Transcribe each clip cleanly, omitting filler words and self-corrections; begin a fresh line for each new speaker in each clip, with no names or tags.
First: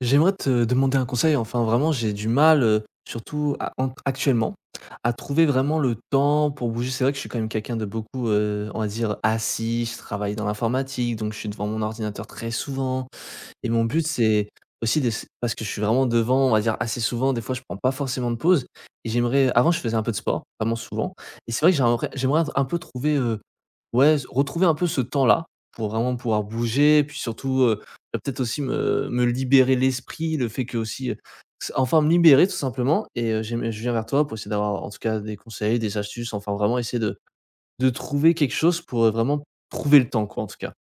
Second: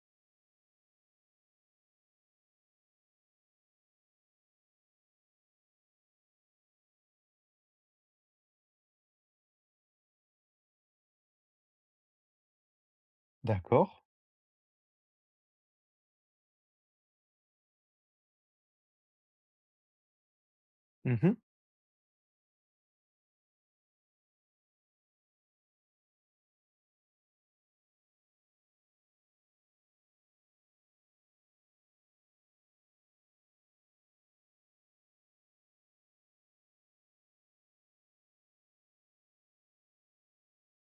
J'aimerais te demander un conseil. Enfin, vraiment, j'ai du mal, surtout à en actuellement, à trouver vraiment le temps pour bouger. C'est vrai que je suis quand même quelqu'un de beaucoup, on va dire assis. Je travaille dans l'informatique, donc je suis devant mon ordinateur très souvent. Et mon
D'accord.
but, c'est aussi d'ess parce que je suis vraiment devant, on va dire, assez souvent. Des fois, je prends pas forcément de pause et j'aimerais avant, je faisais un peu de sport, vraiment souvent
Mmh.
et c'est vrai que j'aimerais un peu trouver, ouais, s retrouver un peu ce temps-là pour vraiment pouvoir bouger, puis surtout, bah, peut-être aussi me libérer l'esprit, le fait que aussi, s enfin me libérer tout simplement et j'aime je viens vers toi pour essayer d'avoir en tout cas des conseils, des astuces, enfin vraiment essayer de trouver quelque chose pour, vraiment trouver le temps quoi en tout cas.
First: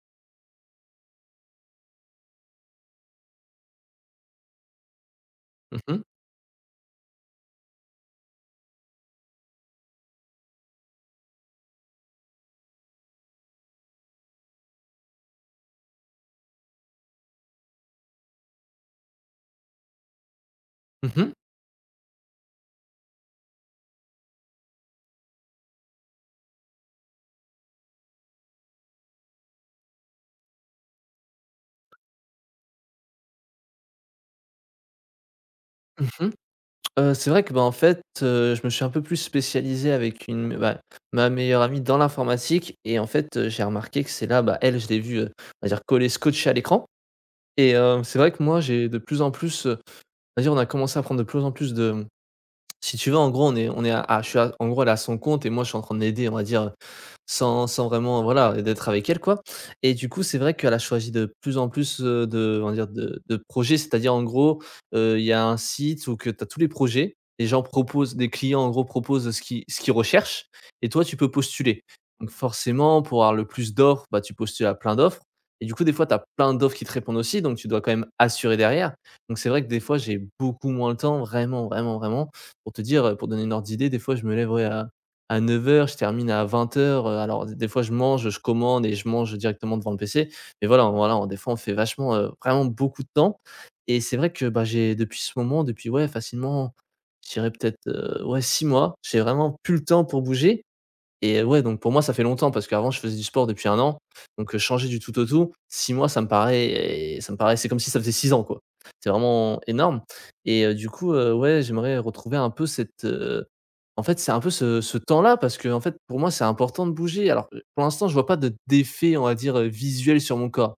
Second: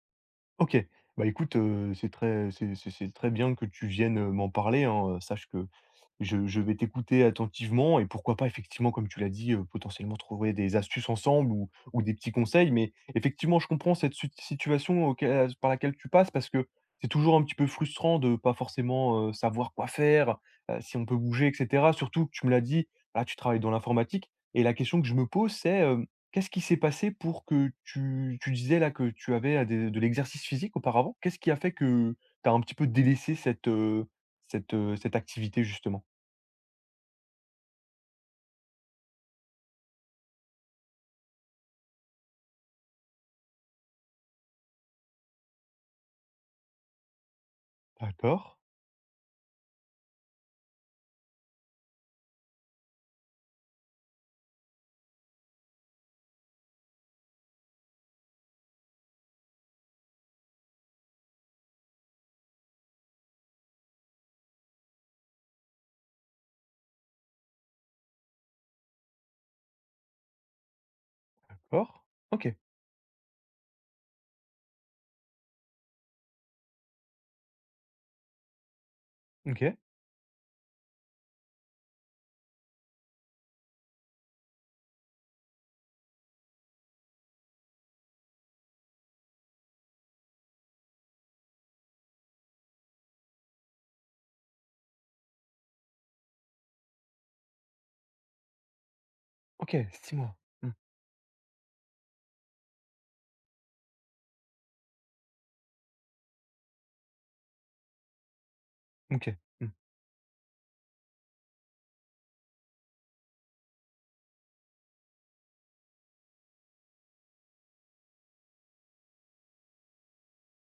OK. Bah, écoute, c'est très bien que tu viennes, m'en parler, hein. Sache que
Mmh mh.
je vais t'écouter attentivement et pourquoi pas effectivement, comme tu l'as dit, potentiellement trouver des astuces ensemble ou des petits conseils. Mais effectivement, je comprends cette sut situation auquel par laquelle tu passes, parce que c'est toujours un petit peu frustrant de pas forcément, savoir quoi faire, si on peut
Mmh.
bouger et cetera. Surtout que tu me l'as dit, voilà, tu travailles dans l'informatique et la question que je me pose, c'est, qu'est-ce qui s'est passé pour que tu disais là que tu avais, des de l'exercice physique auparavant? Qu'est-ce qui a fait que tu as un petit peu délaissé cette, activité justement?
Mmh. C'est vrai que, bah, en fait, je me suis un peu plus spécialisé avec une bah, ma meilleure amie dans l'informatique et en fait, j'ai remarqué que c'est là, bah, elle, je l'ai vue, on va dire collée, scotchée à l'écran et c'est vrai
D'accord,
que moi, j'ai de plus en plus, on va dire, on a commencé à prendre de plus en plus de, mmh si tu veux, en gros, on est à je suis à en gros, elle est à son compte et moi, je suis en train de l'aider, on va dire, sans vraiment, voilà, d'être avec elle, quoi et du coup, c'est vrai qu'elle a choisi de plus en plus, de on va dire de projets. C'est-à-dire, en gros, il y a un site où que tu as tous les projets, les gens proposent des clients, en gros, proposent ce qu'ils recherchent et toi, tu peux postuler.
d'accord.
Donc
OK,
forcément, pour avoir le plus d'offres, bah, tu postules à plein d'offres et du coup, des fois, tu as plein d'offres qui te répondent aussi, donc tu dois quand même assurer derrière. Donc c'est vrai que
OK,
des fois, j'ai beaucoup moins le temps, vraiment, vraiment, vraiment. Pour te dire, pour donner une ordre d'idée, des fois, je me lève, ouais, à 9 heures, je termine à 20:00, alors des fois je mange, je commande et je mange directement devant le PC. Mais voilà, on- voilà, on- des fois on fait vachement, vraiment beaucoup de temps et c'est vrai que, bah, j'ai depuis ce moment, depuis ouais facilement, je dirais peut-être, ouais 6 mois, j'ai vraiment plus
OK.
le temps
6
pour
mois.
bouger
Mmh.
et ouais, donc pour moi, ça fait longtemps parce qu'avant je faisais du sport depuis 1 an, donc changer du tout au tout, 6 mois ça me paraît c'est comme si ça faisait 6 ans, quoi. C'est
OK.
vraiment
Mmh.
énorme et du coup, ouais, j'aimerais retrouver un peu cette, en fait, c'est un peu ce temps-là parce que en fait, pour moi, c'est important de bouger. Alors, pour l'instant, je vois pas de d'effet, on va dire, visuel sur mon corps,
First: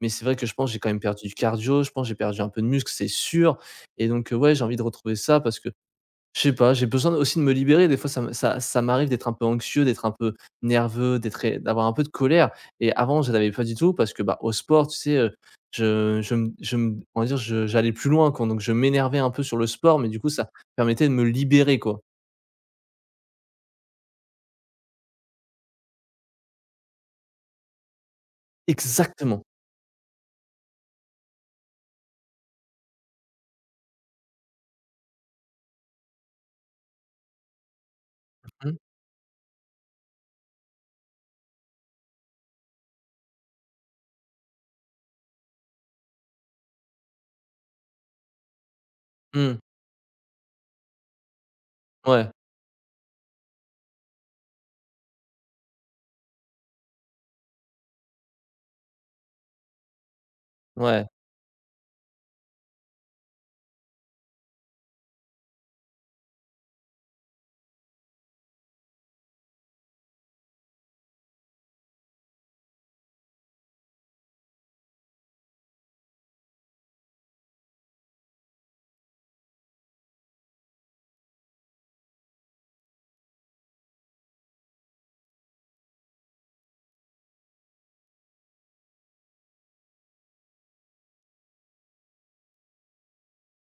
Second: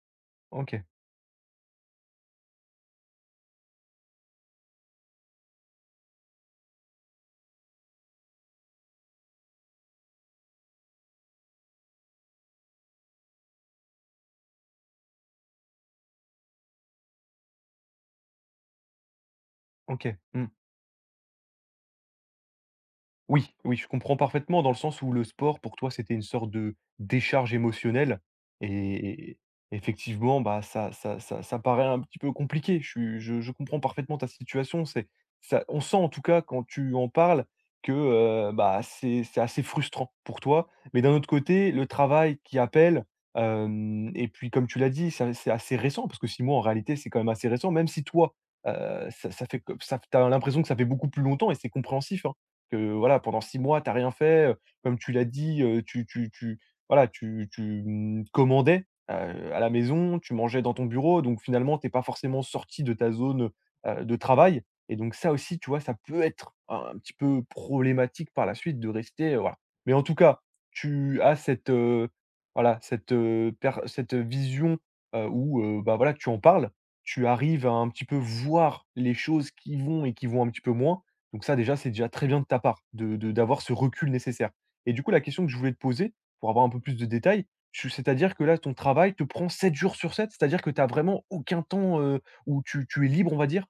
mais c'est vrai que je pense que j'ai
OK,
quand même perdu du cardio, je pense que j'ai perdu un peu de muscle, c'est sûr et donc ouais, j'ai envie de retrouver ça parce que je sais pas, j'ai besoin aussi de me libérer. Des fois, ça me ça ça m'arrive d'être un peu anxieux, d'être un peu nerveux, d'être d'avoir un peu de colère et avant, je l'avais pas du tout parce que, bah, au sport, tu sais, je me on va dire, je j'allais plus loin, quoi, donc je m'énervais un peu sur le sport, mais
OK.
du coup,
Mmh.
ça permettait de me libérer, quoi.
Oui, oui, je comprends parfaitement, dans le sens où le sport, pour toi, c'était une sorte de décharge émotionnelle, et
Exactement.
effectivement, bah, ça paraît un petit peu compliqué. Je suis je comprends parfaitement ta situation. C'est ça, on sent en tout cas quand tu en parles que,
Mmh.
bah, c'est assez frustrant pour toi. Mais d'un autre côté, le travail qui appelle, hem et puis comme tu l'as dit, ça, c'est assez récent, parce que 6 mois en réalité, c'est quand même assez récent, même si toi, ça
Mmh.
fait que ça t'as l'impression que ça fait beaucoup plus longtemps, et c'est compréhensif,
Ouais,
hein, que voilà, pendant 6 mois, tu as rien fait, comme tu l'as dit, tu tu tu voilà, tu commandais, à la maison, tu mangeais dans ton
ouais.
bureau, donc finalement, tu es pas forcément sorti de ta zone, de travail. Et donc ça aussi, tu vois, ça peut être un petit peu problématique par la suite de rester, voilà. Mais en tout cas, tu as cette, voilà, cette, per cette vision, où, bah, voilà, tu en parles, tu arrives à un petit peu voir les choses qui vont et qui vont un petit peu moins. Donc ça déjà, c'est déjà très bien de ta part, de d'avoir ce recul nécessaire. Et du coup, la question que je voulais te poser, pour avoir un peu plus de détails, tu c'est-à-dire que là, ton travail te prend 7 jours sur 7. C'est-à-dire que tu as vraiment aucun temps, où tu es libre, on va dire?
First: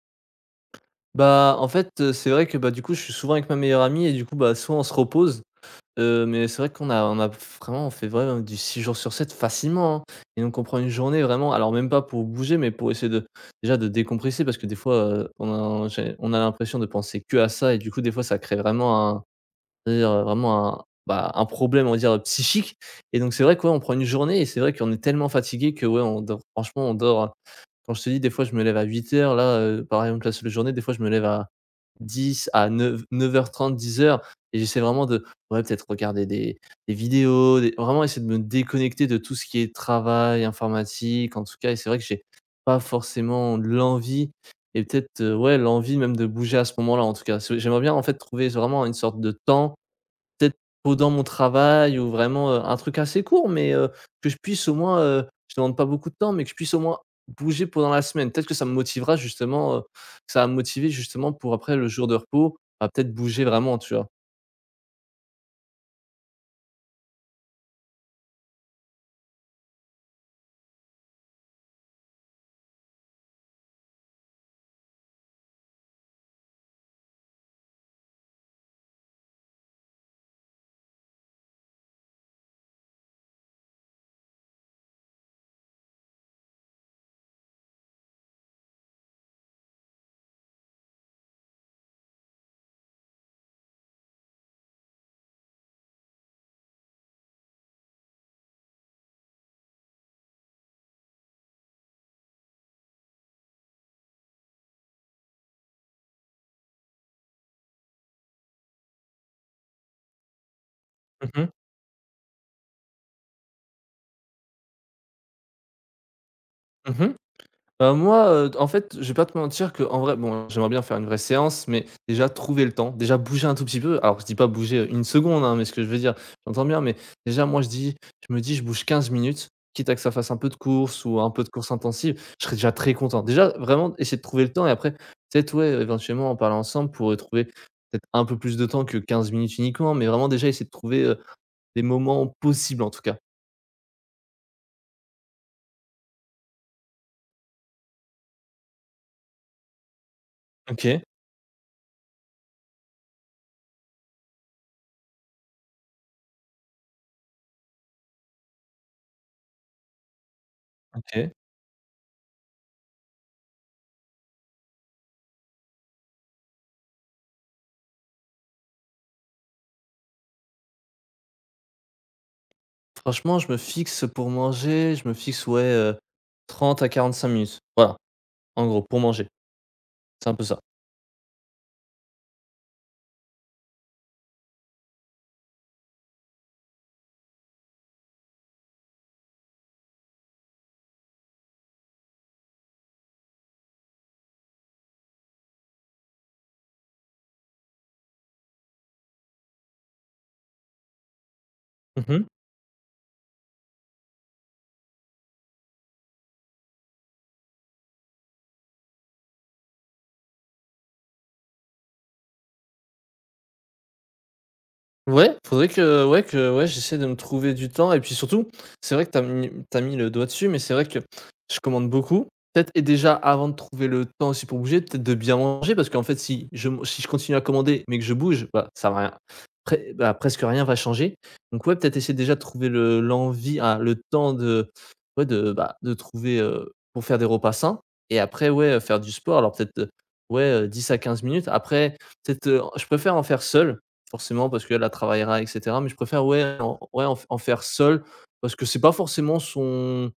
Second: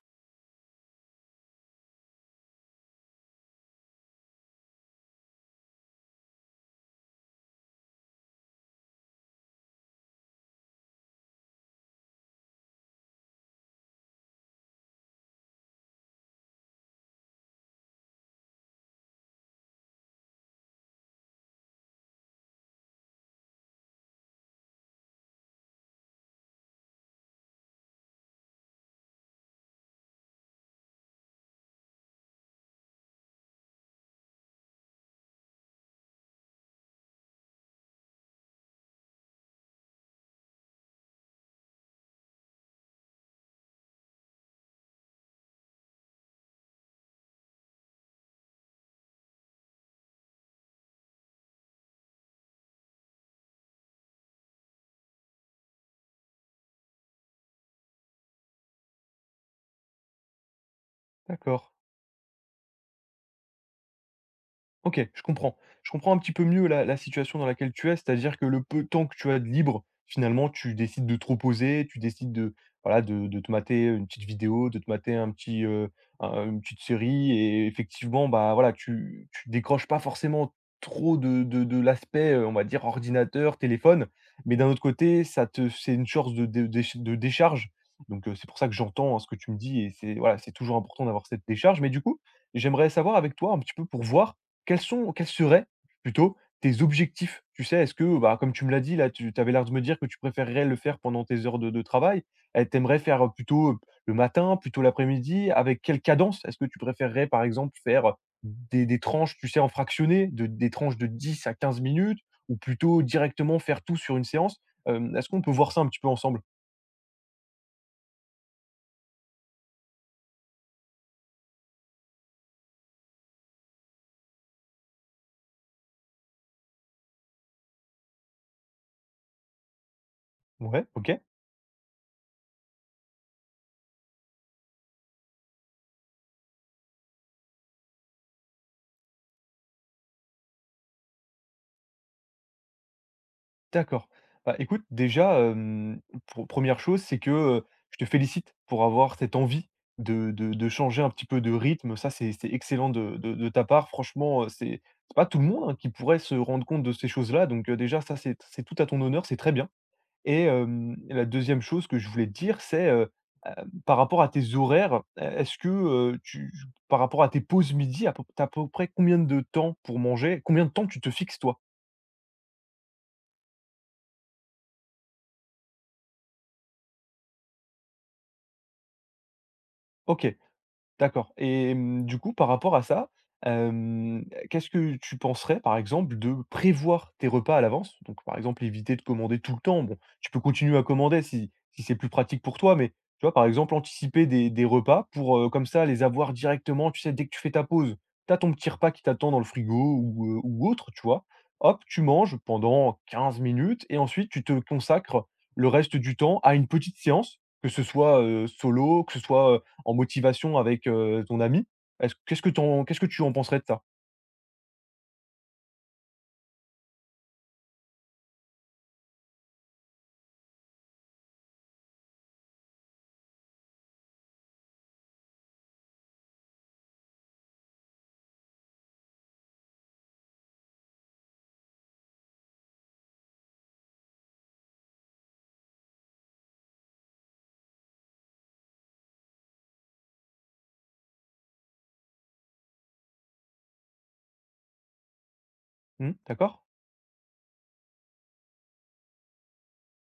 Bah, en fait, c'est vrai que, bah, du coup, je suis souvent avec ma meilleure amie et du coup, bah, soit on se repose. Mais c'est vrai qu'on a vraiment on fait vraiment du 6 jours sur 7 facilement, hein et donc on prend une journée vraiment alors même pas pour bouger, mais pour essayer de déjà de décompresser parce que des fois, on a j'ai on a l'impression de penser que à ça et du coup des fois ça crée vraiment un c'est-à-dire vraiment un, bah, un problème on va dire psychique et donc c'est vrai que ouais, on prend une journée et c'est vrai qu'on est tellement fatigué que ouais, on dort franchement on dort, quand je te dis des fois je me lève à 8 heures là, par exemple la seule journée des fois je me lève à 10 à 9 heures 30 10 heures et j'essaie vraiment de ouais, peut-être regarder des vidéos, des vraiment essayer de me déconnecter de tout ce qui est travail, informatique, en tout cas et c'est vrai que j'ai pas forcément l'envie et peut-être, ouais, l'envie même de bouger à ce moment-là, en tout cas. C'est j'aimerais bien, en fait, trouver vraiment une sorte de temps. Peut-être pendant mon travail ou vraiment, un truc assez court, mais que je puisse au moins, je demande pas beaucoup de temps, mais que je puisse au moins bouger pendant la semaine. Peut-être que ça me motivera justement, ça va me motiver justement pour
D'accord.
après le jour de repos, à peut-être bouger vraiment, tu vois?
OK, je comprends. Je comprends un petit peu mieux la situation dans laquelle tu es. C'est-à-dire que le peu de temps que tu as de libre, finalement, tu décides de te reposer, tu décides de, voilà, de te mater une petite vidéo, de te mater un petit, un une petite série, et effectivement, bah, voilà, tu décroches pas forcément trop de l'aspect, on va dire, ordinateur, téléphone. Mais d'un autre côté, ça te c'est une source de déch de décharge, donc c'est pour ça que j'entends, hein, ce que tu me dis, et c'est voilà, c'est toujours important d'avoir cette décharge. Mais du coup, j'aimerais savoir avec toi un petit peu, pour voir quels seraient plutôt tes objectifs. Tu sais, est-ce que, bah, comme tu me l'as dit là, tu avais l'air de me dire que tu préférerais le faire pendant tes heures de travail. Tu aimerais faire, plutôt, le matin, plutôt l'après-midi? Avec quelle cadence? Est-ce que tu préférerais, par exemple, faire des tranches, tu sais, en fractionné, de des tranches de
Mmh
dix
mh.
à quinze minutes ou plutôt directement faire tout sur une séance? Est-ce qu'on peut voir ça un petit peu ensemble?
Mmh. Bah, moi, en fait, je vais pas te mentir que en vrai, bon, j'aimerais bien faire une vraie séance, mais déjà trouver le temps, déjà bouger un tout petit peu. Alors je dis pas bouger, une seconde, hein, mais ce que je veux dire, j'entends bien, mais déjà moi je dis je me dis: «Je bouge 15 minutes», quitte à que ça fasse un peu de
Ouais,
course
OK.
ou un peu de course intensive, je serais déjà très content. Déjà vraiment essayer de trouver le temps et après peut-être, ouais, éventuellement en parler ensemble pour, trouver peut-être un peu plus de temps que 15 minutes uniquement, mais vraiment déjà essayer de trouver, des moments possibles en tout cas.
D'accord. Bah, écoute, déjà, hem, pre 1 chose, c'est que, je te félicite pour avoir cette envie de
OK,
changer un petit peu de rythme. Ça, c'est excellent de ta part. Franchement, c'est pas tout le monde, hein, qui pourrait se rendre compte de ces choses-là. Donc, déjà, ça, c'est tout à ton honneur, c'est très bien. Et la
OK.
deuxième chose que je voulais te dire, c'est, par rapport à tes horaires, e est-ce que, tu par rapport à tes pauses midi, à peu près combien de temps pour manger? Combien de temps tu te fixes, toi?
Franchement, je me fixe pour manger, je me fixe, ouais, 30 à cinq minutes. Voilà, en gros, pour manger. C'est
OK.
un peu ça.
D'accord. Et mmh, du coup, par rapport à ça, hem, qu'est-ce que tu penserais, par exemple, de prévoir tes repas à l'avance? Donc, par exemple, éviter de commander tout le temps. Bon, tu peux continuer à commander si c'est plus pratique pour toi, mais tu vois, par exemple, anticiper des repas pour, comme ça, les avoir directement, tu sais, dès que tu fais ta pause, tu as ton petit repas qui t'attend dans le frigo ou autre, tu vois? Hop, tu
Mmh.
manges pendant 15 minutes et ensuite tu te consacres le reste du temps à une petite séance, que ce soit, solo, que ce soit en motivation avec, ton ami. Est-ce qu'est-ce que tu en penserais de ça?
Ouais, faudrait que ouais, j'essaie de me trouver du temps et puis surtout, c'est vrai que tu as mis tu mis le doigt dessus, mais c'est vrai que je commande beaucoup. Peut-être et déjà avant de trouver le temps aussi pour bouger, peut-être de bien manger parce qu'en fait si je si je continue à commander mais que je bouge, bah, ça va rien pré bah, presque rien va changer. Donc ouais, peut-être essayer déjà de trouver le l'envie, ah, le temps de ouais de, bah, de trouver, pour faire des repas sains et après ouais, faire du sport alors peut-être, ouais, 10 à 15 minutes. Après peut-être, je préfère en faire seul. Forcément, parce qu'elle, elle travaillera et cetera, mais je
Mmh,
préfère, ouais,
d'accord.
en ouais, en f en faire seul, parce que c'est pas forcément son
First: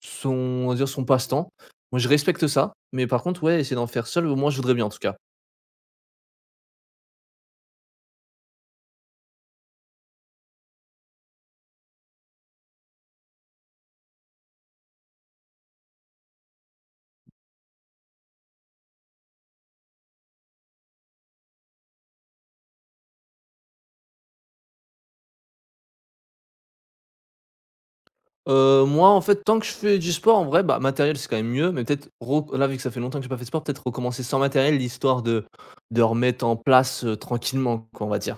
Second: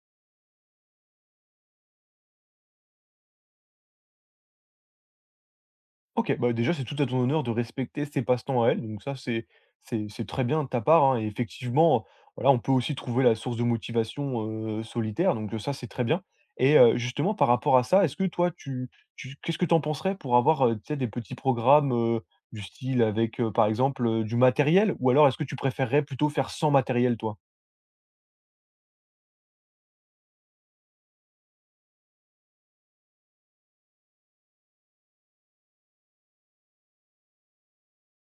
son on va dire son passe-temps. Moi, je respecte ça, mais par contre, ouais, essayer d'en faire seul, moi je voudrais bien, en tout cas.
OK, bah, déjà, c'est tout à ton honneur de respecter ses passe-temps à elle, donc ça, c'est c'est très bien de ta part, hein, et effectivement, voilà, on peut aussi trouver la source de motivation, solitaire, donc ça, c'est très bien. Et justement, par rapport à ça, est-ce que toi, tu tu qu'est-ce que tu en penserais pour avoir, tu sais, des petits programmes, du style avec, par exemple, du matériel? Ou alors est-ce que tu préférerais plutôt faire sans matériel, toi?
Moi, en fait, tant que je fais du sport, en vrai, bah, matériel, c'est quand même mieux, mais peut-être rec là, vu que ça fait longtemps que j'ai pas fait de sport, peut-être recommencer sans matériel, l'histoire de remettre en place, tranquillement, quoi, on va dire.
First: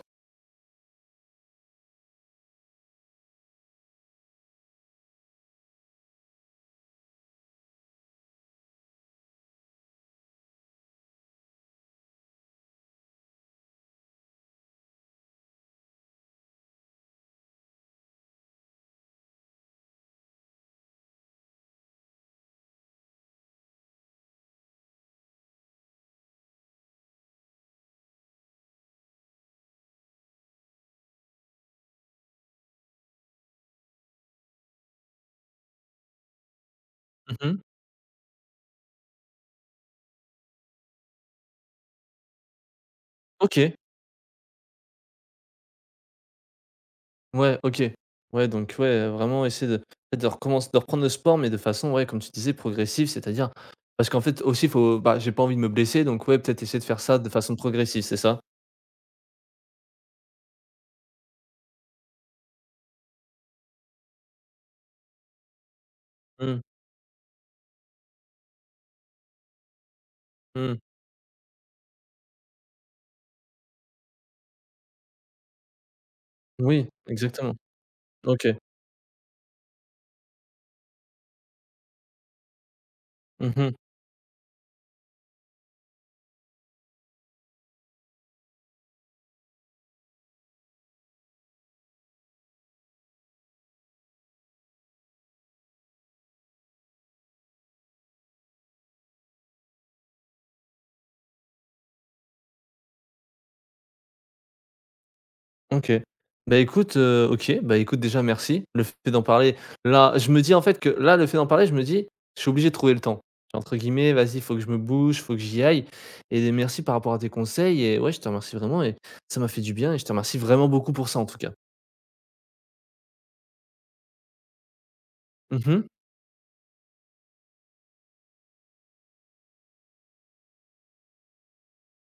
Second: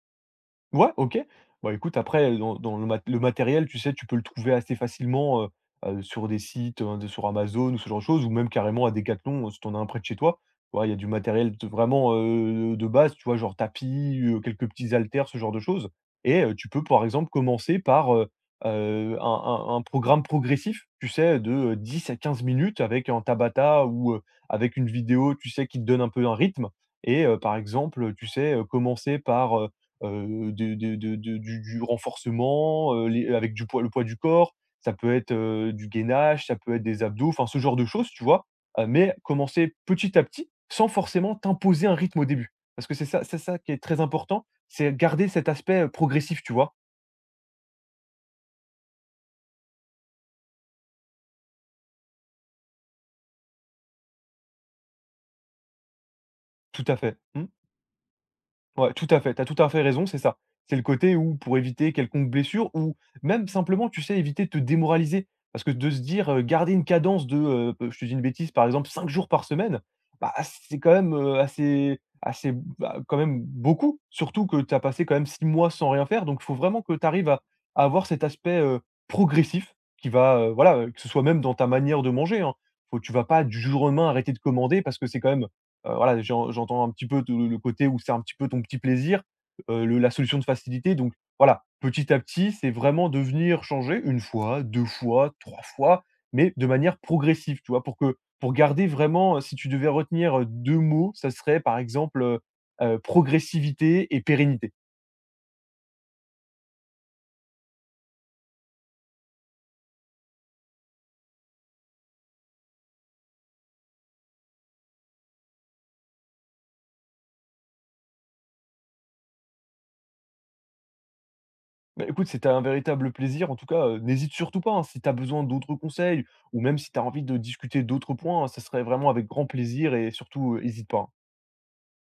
Ouais, OK. Bah, écoute, après, dans le matériel, tu sais, tu peux le trouver assez facilement, sur des sites, de sur Amazon, ou ce genre de choses, ou même carrément à Decathlon, si t'en as un près de chez toi. Tu vois, il y a du matériel de vraiment, de base, tu vois? Genre tapis, quelques petits haltères, ce genre de choses. Et tu peux, par exemple, commencer par, un programme progressif, tu sais? De, 10 à quinze minutes, avec un Tabata, ou avec une vidéo, tu sais? Qui te donne un peu un rythme. Et par exemple, tu sais? Commencer par, de du renforcement, les avec du poids le poids du corps. Ça peut être, du gainage, ça peut être des abdos, enfin ce
Mmh.
genre de choses, tu vois? Mais commencer petit à petit, sans forcément t'imposer un rythme au début. Parce que c'est ça qui
OK.
est très important, c'est garder cet aspect, progressif, tu vois?
Ouais, OK. Ouais, donc ouais, vraiment essayer de peut de recommenc de reprendre le sport, mais de façon, ouais, comme tu disais, progressive, c'est-à-dire parce qu'en fait aussi faut bah, j'ai pas envie de me blesser, donc ouais, peut-être essayer
Tout
de
à
faire
fait.
ça de
Mmh.
façon progressive, c'est ça?
Ouais, tout à fait, tu as tout à fait raison, c'est ça. C'est le côté où, pour éviter quelconque blessure, ou même simplement, tu sais, éviter de te démoraliser. Parce que de se dire,
Mmh,
garder une cadence de, je te dis une bêtise, par exemple 5 jours par semaine, bah,
mmh.
c'est quand même, assez assez, bah, quand même beaucoup, surtout que tu as passé quand même 6 mois sans rien faire. Donc il faut vraiment
Oui,
que tu arrives à
exactement.
avoir cet
OK.
aspect, progressif qui va, voilà, que ce soit même dans ta manière de manger, hein. Faut, tu vas pas du
Mmh.
jour au lendemain arrêter de commander, parce que c'est quand même. Voilà, j'entends un petit peu tout le côté où c'est un petit peu ton petit plaisir, le la solution de facilité, donc voilà, petit à petit, c'est vraiment de venir changer une fois, 2 fois, 3 fois, mais de manière progressive, tu vois? Pour que, pour garder vraiment, si tu devais retenir, 2 mots, ça serait par exemple, progressivité et pérennité.
OK. Bah, écoute, OK, bah, écoute déjà merci. Le fait d'en parler, là, je me dis en fait que là, le fait d'en parler, je me dis: «Je suis obligé de trouver le temps», entre guillemets, «Vas-y, faut que je me bouge, faut que j'y aille» et merci par rapport à tes conseils et ouais, je te remercie vraiment et ça m'a fait du bien et je te remercie vraiment beaucoup pour ça, en tout cas.
Bah, écoute, c'était un véritable plaisir en tout cas, n'hésite surtout pas, hein, si tu as besoin d'autres
Mmh.
conseils, ou même si tu as envie de discuter d'autres points, hein, ça serait vraiment avec grand plaisir, et surtout, n'hésite pas, hein.